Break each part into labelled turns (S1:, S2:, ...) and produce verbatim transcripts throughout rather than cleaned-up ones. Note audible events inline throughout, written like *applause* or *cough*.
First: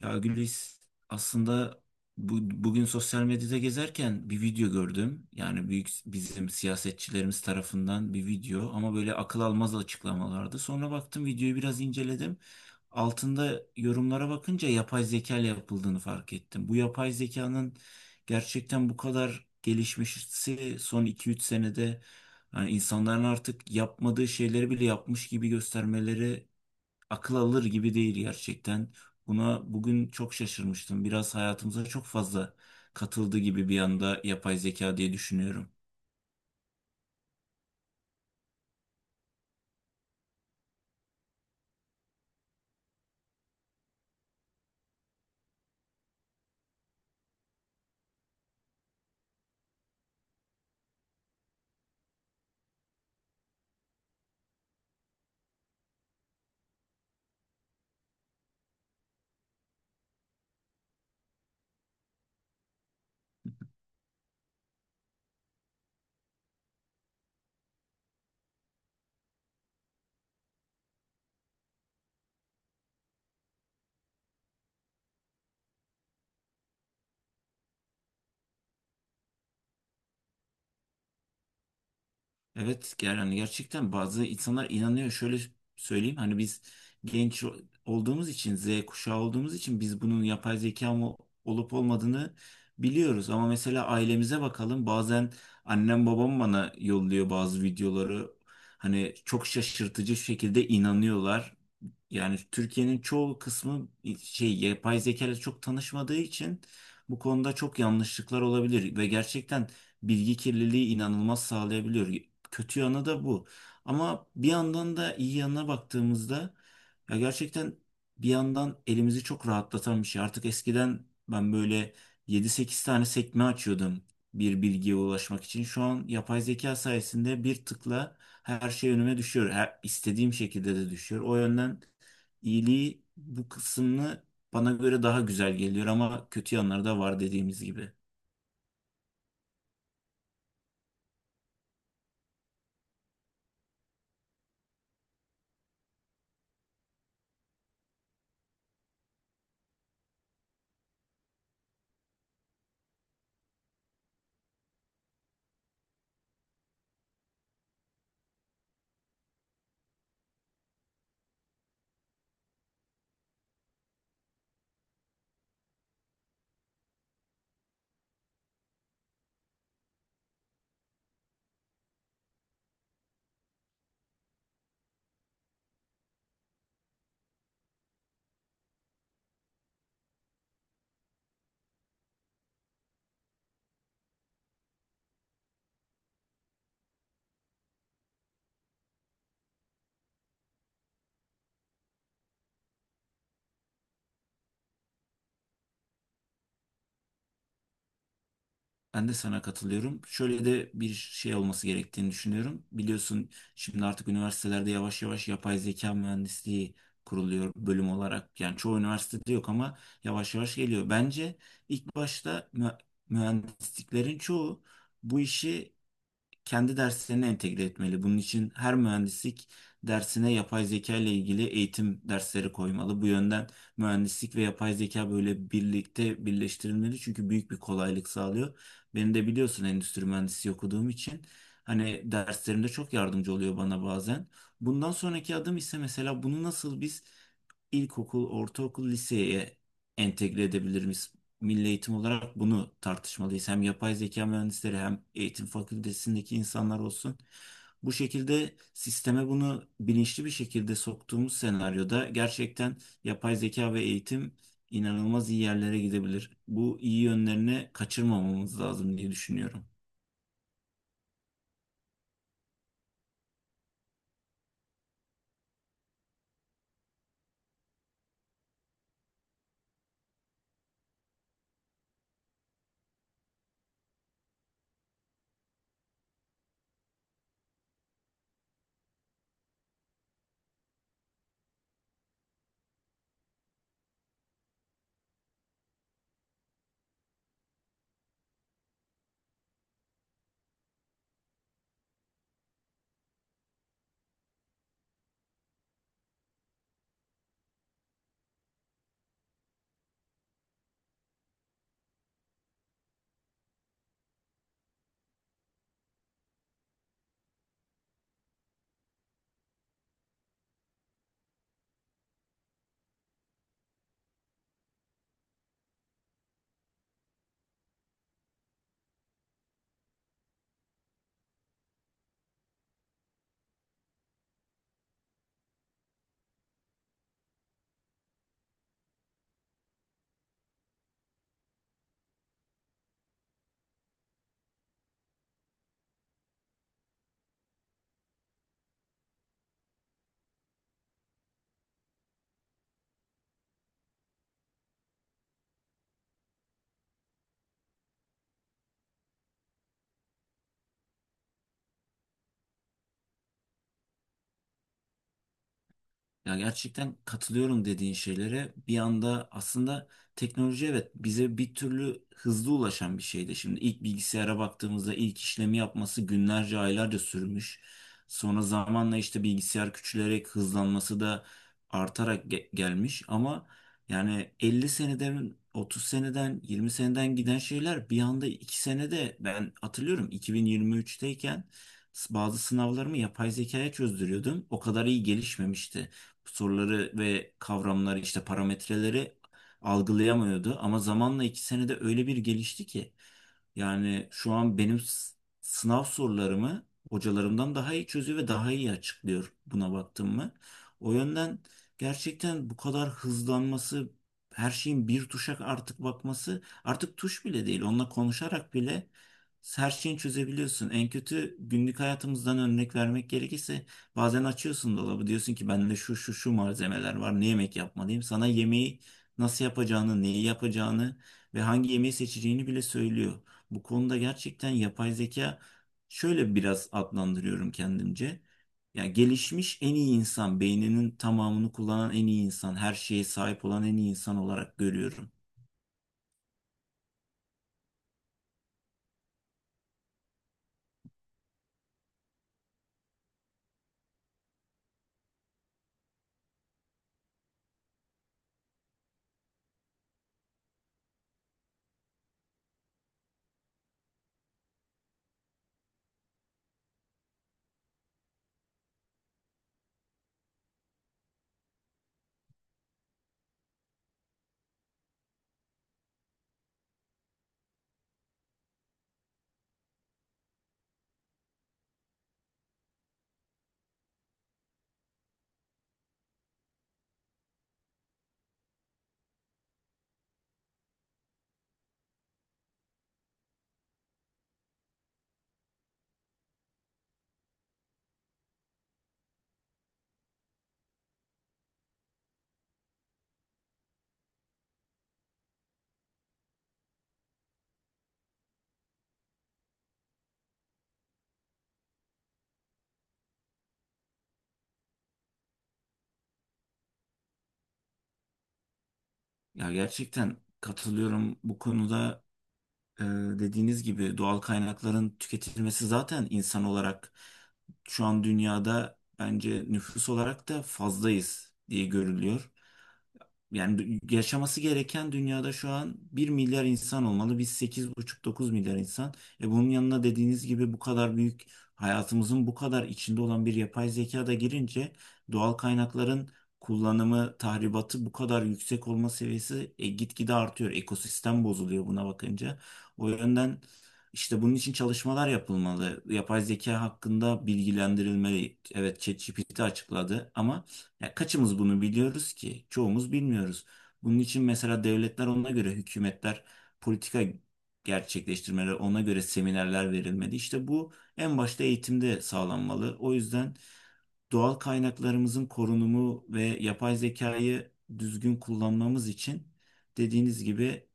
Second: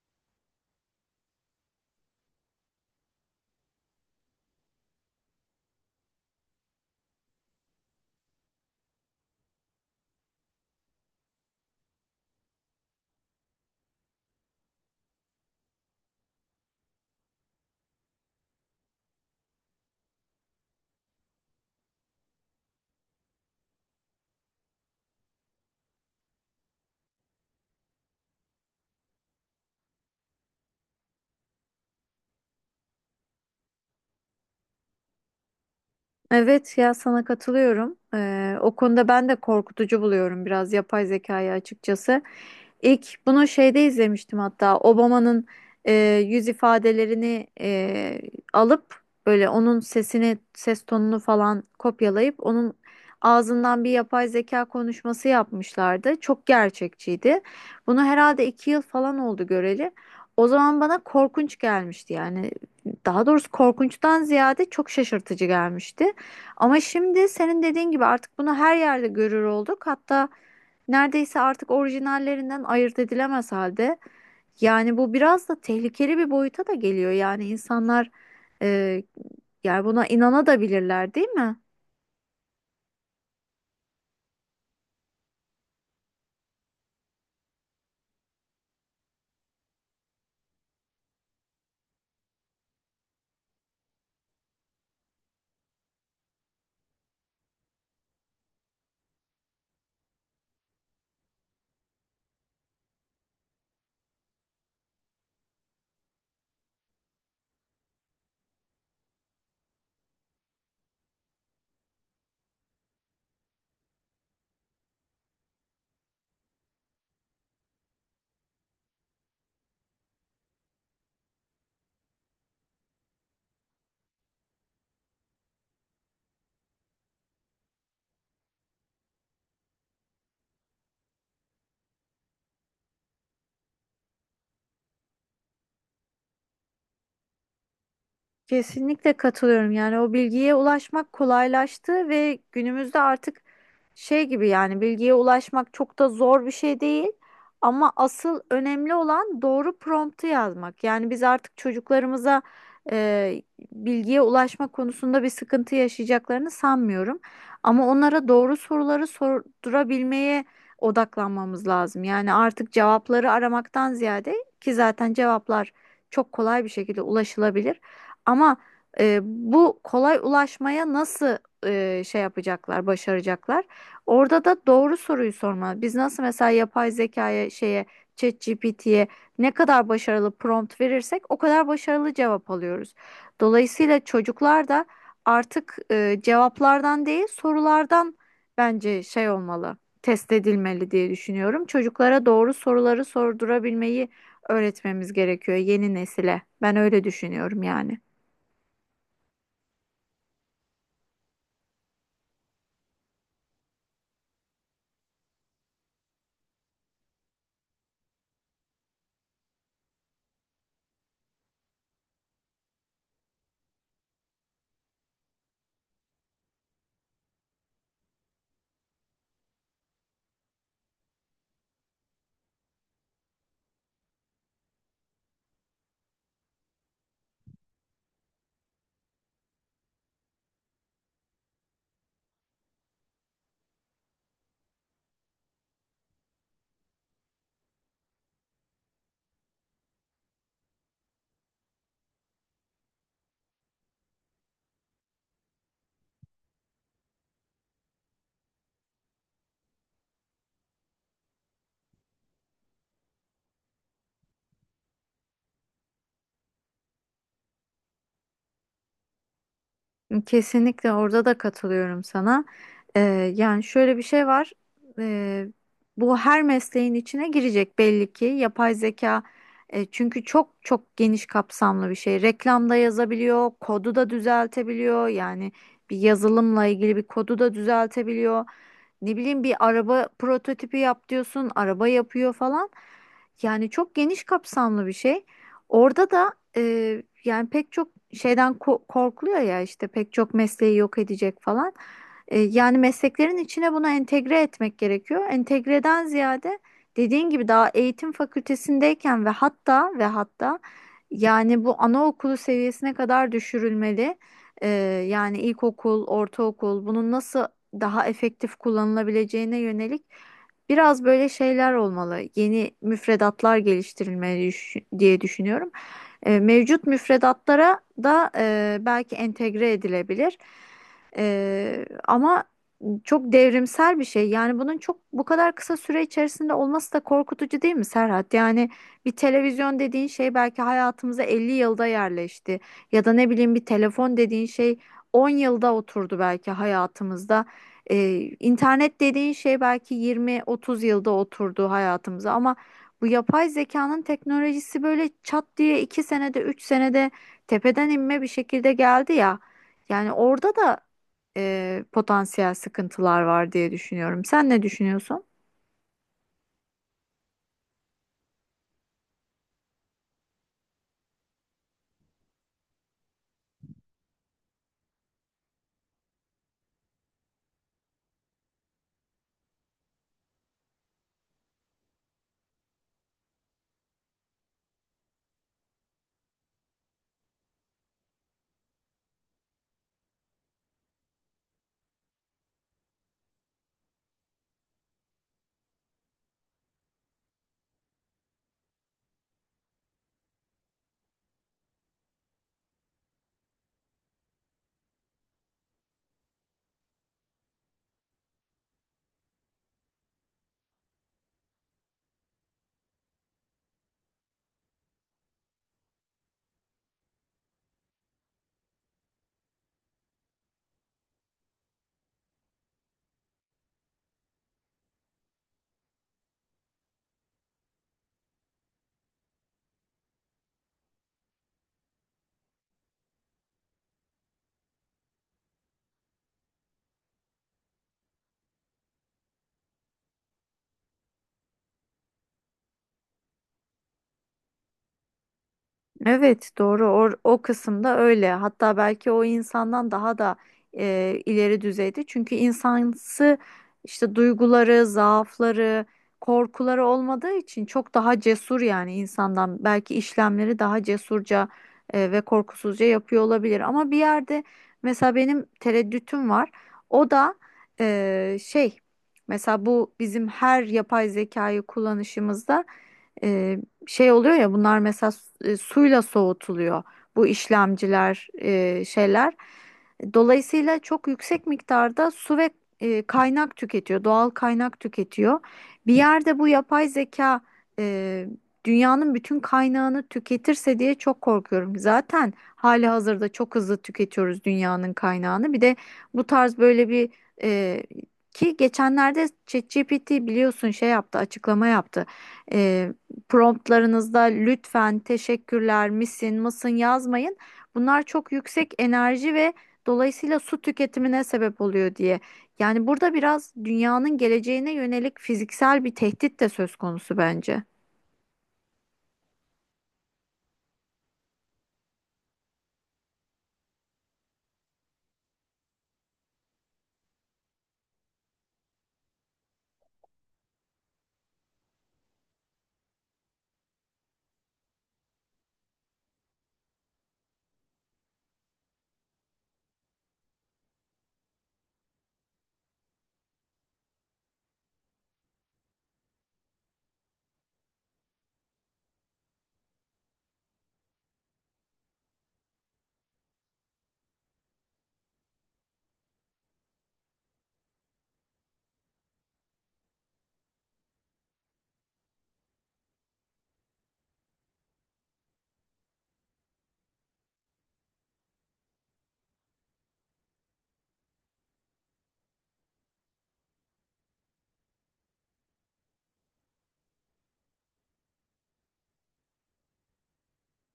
S1: Ya Gülis aslında bu, bugün sosyal medyada gezerken bir video gördüm. Yani büyük bizim siyasetçilerimiz tarafından bir video ama böyle akıl almaz açıklamalardı. Sonra baktım videoyu biraz inceledim. Altında yorumlara bakınca yapay zeka ile yapıldığını fark ettim. Bu yapay zekanın gerçekten bu kadar gelişmesi son iki üç senede yani insanların artık yapmadığı şeyleri bile yapmış gibi göstermeleri akıl alır gibi değil gerçekten. Buna bugün çok şaşırmıştım. Biraz hayatımıza çok fazla katıldı gibi bir anda yapay zeka diye düşünüyorum.
S2: Evet ya sana katılıyorum. Ee, o konuda ben de korkutucu buluyorum biraz yapay zekayı açıkçası. İlk bunu şeyde izlemiştim hatta Obama'nın e, yüz ifadelerini e, alıp böyle onun sesini ses tonunu falan kopyalayıp onun ağzından bir yapay zeka konuşması yapmışlardı. Çok gerçekçiydi. Bunu herhalde iki yıl falan oldu göreli. O zaman bana korkunç gelmişti yani. Daha doğrusu korkunçtan ziyade çok şaşırtıcı gelmişti. Ama şimdi senin dediğin gibi artık bunu her yerde görür olduk. Hatta neredeyse artık orijinallerinden ayırt edilemez halde. Yani bu biraz da tehlikeli bir boyuta da geliyor. Yani insanlar e, yani buna inanabilirler, değil mi?
S1: Evet ger- yani gerçekten bazı insanlar inanıyor. Şöyle söyleyeyim hani biz genç olduğumuz için Z kuşağı olduğumuz için biz bunun yapay zeka mı olup olmadığını biliyoruz. Ama mesela ailemize bakalım bazen annem babam bana yolluyor bazı videoları. Hani çok şaşırtıcı şekilde inanıyorlar. Yani Türkiye'nin çoğu kısmı şey yapay zeka ile çok tanışmadığı için bu konuda çok yanlışlıklar olabilir ve gerçekten bilgi kirliliği inanılmaz sağlayabiliyor. Kötü yanı da bu. Ama bir yandan da iyi yanına baktığımızda ya gerçekten bir yandan elimizi çok rahatlatan bir şey. Artık eskiden ben böyle yedi sekiz tane sekme açıyordum bir bilgiye ulaşmak için. Şu an yapay zeka sayesinde bir tıkla her şey önüme düşüyor. Her, istediğim şekilde de düşüyor. O yönden iyiliği bu kısmını bana göre daha güzel geliyor ama kötü yanları da var dediğimiz gibi.
S2: Kesinlikle katılıyorum. Yani o bilgiye ulaşmak kolaylaştı ve günümüzde artık şey gibi yani bilgiye ulaşmak çok da zor bir şey değil. Ama asıl önemli olan doğru promptu yazmak. Yani biz artık çocuklarımıza e, bilgiye ulaşma konusunda bir sıkıntı yaşayacaklarını sanmıyorum. Ama onlara doğru soruları sordurabilmeye odaklanmamız lazım. Yani artık cevapları aramaktan ziyade ki zaten cevaplar çok kolay bir şekilde ulaşılabilir. Ama e, bu kolay ulaşmaya nasıl e, şey yapacaklar, başaracaklar? Orada da doğru soruyu sorma. Biz nasıl mesela yapay zekaya şeye ChatGPT'ye ne kadar başarılı prompt verirsek o kadar başarılı cevap alıyoruz. Dolayısıyla çocuklar da artık e, cevaplardan değil sorulardan bence şey olmalı, test edilmeli diye düşünüyorum. Çocuklara doğru soruları sordurabilmeyi öğretmemiz gerekiyor yeni nesile. Ben öyle düşünüyorum yani.
S1: Ben de sana katılıyorum. Şöyle de bir şey olması gerektiğini düşünüyorum. Biliyorsun şimdi artık üniversitelerde yavaş yavaş yapay zeka mühendisliği kuruluyor bölüm olarak. Yani çoğu üniversitede yok ama yavaş yavaş geliyor. Bence ilk başta mü- mühendisliklerin çoğu bu işi kendi derslerine entegre etmeli. Bunun için her mühendislik dersine yapay zeka ile ilgili eğitim dersleri koymalı. Bu yönden mühendislik ve yapay zeka böyle birlikte birleştirilmeli çünkü büyük bir kolaylık sağlıyor. Beni de biliyorsun endüstri mühendisi okuduğum için hani derslerimde çok yardımcı oluyor bana bazen. Bundan sonraki adım ise mesela bunu nasıl biz ilkokul, ortaokul, liseye entegre edebiliriz? Milli eğitim olarak bunu tartışmalıyız. Hem yapay zeka mühendisleri hem eğitim fakültesindeki insanlar olsun. Bu şekilde sisteme bunu bilinçli bir şekilde soktuğumuz senaryoda gerçekten yapay zeka ve eğitim inanılmaz iyi yerlere gidebilir. Bu iyi yönlerini kaçırmamamız lazım diye düşünüyorum.
S2: Kesinlikle orada da katılıyorum sana. Ee, Yani şöyle bir şey var. Ee, Bu her mesleğin içine girecek belli ki. Yapay zeka e, çünkü çok çok geniş kapsamlı bir şey. Reklamda yazabiliyor, kodu da düzeltebiliyor. Yani bir yazılımla ilgili bir kodu da düzeltebiliyor. Ne bileyim bir araba prototipi yap diyorsun, araba yapıyor falan. Yani çok geniş kapsamlı bir şey. Orada da e, yani pek çok şeyden ko- korkuluyor ya işte pek çok mesleği yok edecek falan. E, yani mesleklerin içine bunu entegre etmek gerekiyor. Entegreden ziyade dediğin gibi daha eğitim fakültesindeyken ve hatta ve hatta yani bu anaokulu seviyesine kadar düşürülmeli. E, Yani ilkokul, ortaokul bunun nasıl daha efektif kullanılabileceğine yönelik biraz böyle şeyler olmalı. Yeni müfredatlar geliştirilmeli düş- diye düşünüyorum. E, mevcut müfredatlara da e, belki entegre edilebilir. E, ama çok devrimsel bir şey. Yani bunun çok bu kadar kısa süre içerisinde olması da korkutucu değil mi, Serhat? Yani bir televizyon dediğin şey belki hayatımıza elli yılda yerleşti. Ya da ne bileyim bir telefon dediğin şey on yılda oturdu belki hayatımızda. E, internet dediğin şey belki yirmi otuz yılda oturdu hayatımıza ama bu yapay zekanın teknolojisi böyle çat diye iki senede, üç senede tepeden inme bir şekilde geldi ya. Yani orada da e, potansiyel sıkıntılar var diye düşünüyorum. Sen ne düşünüyorsun?
S1: Ya gerçekten katılıyorum dediğin şeylere. Bir anda aslında teknoloji evet bize bir türlü hızlı ulaşan bir şeydi. Şimdi ilk bilgisayara baktığımızda ilk işlemi yapması günlerce aylarca sürmüş. Sonra zamanla işte bilgisayar küçülerek hızlanması da artarak ge- gelmiş. Ama yani elli seneden otuz seneden yirmi seneden giden şeyler bir anda iki senede ben hatırlıyorum iki bin yirmi üç'teyken bazı sınavlarımı yapay zekaya çözdürüyordum. O kadar iyi gelişmemişti soruları ve kavramları işte parametreleri algılayamıyordu. Ama zamanla iki senede öyle bir gelişti ki yani şu an benim s- sınav sorularımı hocalarımdan daha iyi çözüyor ve daha iyi açıklıyor buna baktım mı. O yönden gerçekten bu kadar hızlanması her şeyin bir tuşa artık bakması artık tuş bile değil onunla konuşarak bile her şeyi çözebiliyorsun. En kötü günlük hayatımızdan örnek vermek gerekirse bazen açıyorsun dolabı diyorsun ki bende şu şu şu malzemeler var ne yemek yapmalıyım. Sana yemeği nasıl yapacağını, neyi yapacağını ve hangi yemeği seçeceğini bile söylüyor. Bu konuda gerçekten yapay zeka şöyle biraz adlandırıyorum kendimce. Ya gelişmiş en iyi insan, beyninin tamamını kullanan en iyi insan, her şeye sahip olan en iyi insan olarak görüyorum.
S2: Evet, doğru. O, o kısımda öyle, hatta belki o insandan daha da e, ileri düzeyde, çünkü insansı işte duyguları, zaafları, korkuları olmadığı için çok daha cesur. Yani insandan belki işlemleri daha cesurca e, ve korkusuzca yapıyor olabilir ama bir yerde mesela benim tereddütüm var. O da e, şey, mesela bu bizim her yapay zekayı kullanışımızda şey oluyor ya, bunlar mesela e, suyla soğutuluyor bu işlemciler, e, şeyler. Dolayısıyla çok yüksek miktarda su ve e, kaynak tüketiyor, doğal kaynak tüketiyor. Bir yerde bu yapay zeka e, dünyanın bütün kaynağını tüketirse diye çok korkuyorum. Zaten hali hazırda çok hızlı tüketiyoruz dünyanın kaynağını. Bir de bu tarz böyle bir e, ki geçenlerde ChatGPT biliyorsun şey yaptı, açıklama yaptı. E, Promptlarınızda lütfen teşekkürler misin mısın yazmayın. Bunlar çok yüksek enerji ve dolayısıyla su tüketimine sebep oluyor diye. Yani burada biraz dünyanın geleceğine yönelik fiziksel bir tehdit de söz konusu bence.
S1: Ya gerçekten katılıyorum bu konuda. Ee, Dediğiniz gibi doğal kaynakların tüketilmesi zaten insan olarak şu an dünyada bence nüfus olarak da fazlayız diye görülüyor. Yani yaşaması gereken dünyada şu an bir milyar insan olmalı. Biz sekiz buçuk dokuz milyar insan. E bunun yanına dediğiniz gibi bu kadar büyük hayatımızın bu kadar içinde olan bir yapay zeka da girince doğal kaynakların kullanımı, tahribatı bu kadar yüksek olma seviyesi e, gitgide artıyor. Ekosistem bozuluyor buna bakınca. O yönden işte bunun için çalışmalar yapılmalı. Yapay zeka hakkında bilgilendirilmeli. Evet, ChatGPT açıkladı ama ya kaçımız bunu biliyoruz ki? Çoğumuz bilmiyoruz. Bunun için mesela devletler ona göre, hükümetler politika gerçekleştirmeleri, ona göre seminerler verilmeli. İşte bu en başta eğitimde sağlanmalı. O yüzden doğal kaynaklarımızın korunumu ve yapay zekayı düzgün kullanmamız için dediğiniz gibi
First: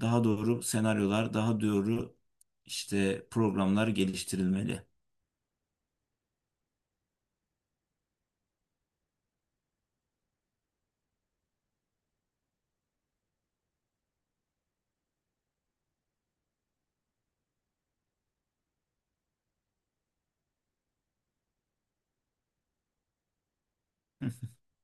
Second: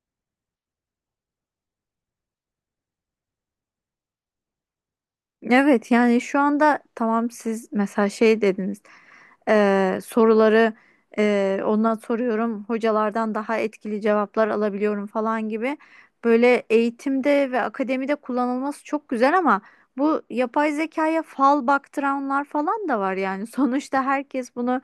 S1: daha doğru senaryolar, daha doğru işte programlar geliştirilmeli.
S2: Evet, yani şu anda tamam, siz mesela şey dediniz, eee, soruları eee, ondan soruyorum, hocalardan daha etkili cevaplar alabiliyorum falan gibi, böyle eğitimde ve akademide kullanılması çok güzel ama bu yapay zekaya fal baktıranlar falan da var yani *laughs* sonuçta herkes bunu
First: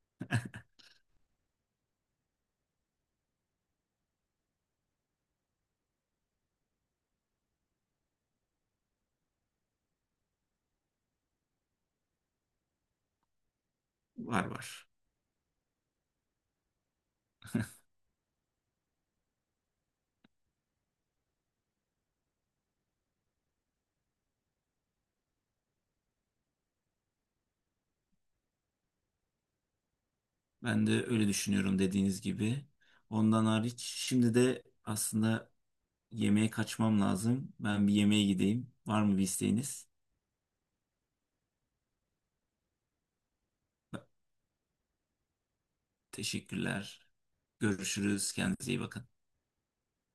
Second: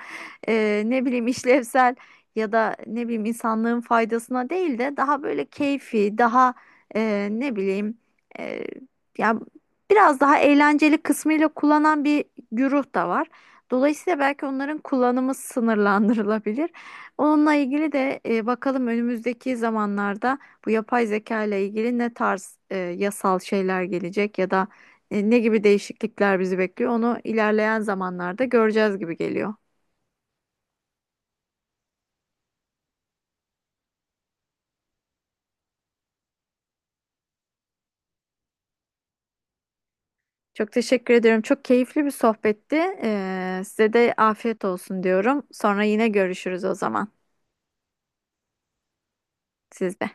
S2: eee, ne bileyim işlevsel ya da ne bileyim insanlığın faydasına değil de daha böyle keyfi, daha eee, ne bileyim eee, ya biraz daha eğlenceli kısmıyla kullanan bir güruh da var. Dolayısıyla
S1: Var
S2: belki onların
S1: var.
S2: kullanımı sınırlandırılabilir. Onunla ilgili de e, bakalım önümüzdeki zamanlarda bu yapay zeka ile ilgili ne tarz e, yasal şeyler gelecek ya da e, ne gibi değişiklikler bizi bekliyor, onu ilerleyen zamanlarda göreceğiz gibi geliyor.
S1: Ben de öyle düşünüyorum dediğiniz gibi. Ondan hariç şimdi de aslında yemeğe kaçmam lazım. Ben bir yemeğe gideyim. Var mı bir isteğiniz?
S2: Çok teşekkür ediyorum. Çok keyifli bir sohbetti. E, size de afiyet olsun diyorum. Sonra yine görüşürüz o
S1: Teşekkürler.
S2: zaman
S1: Görüşürüz. Kendinize iyi bakın.
S2: sizde.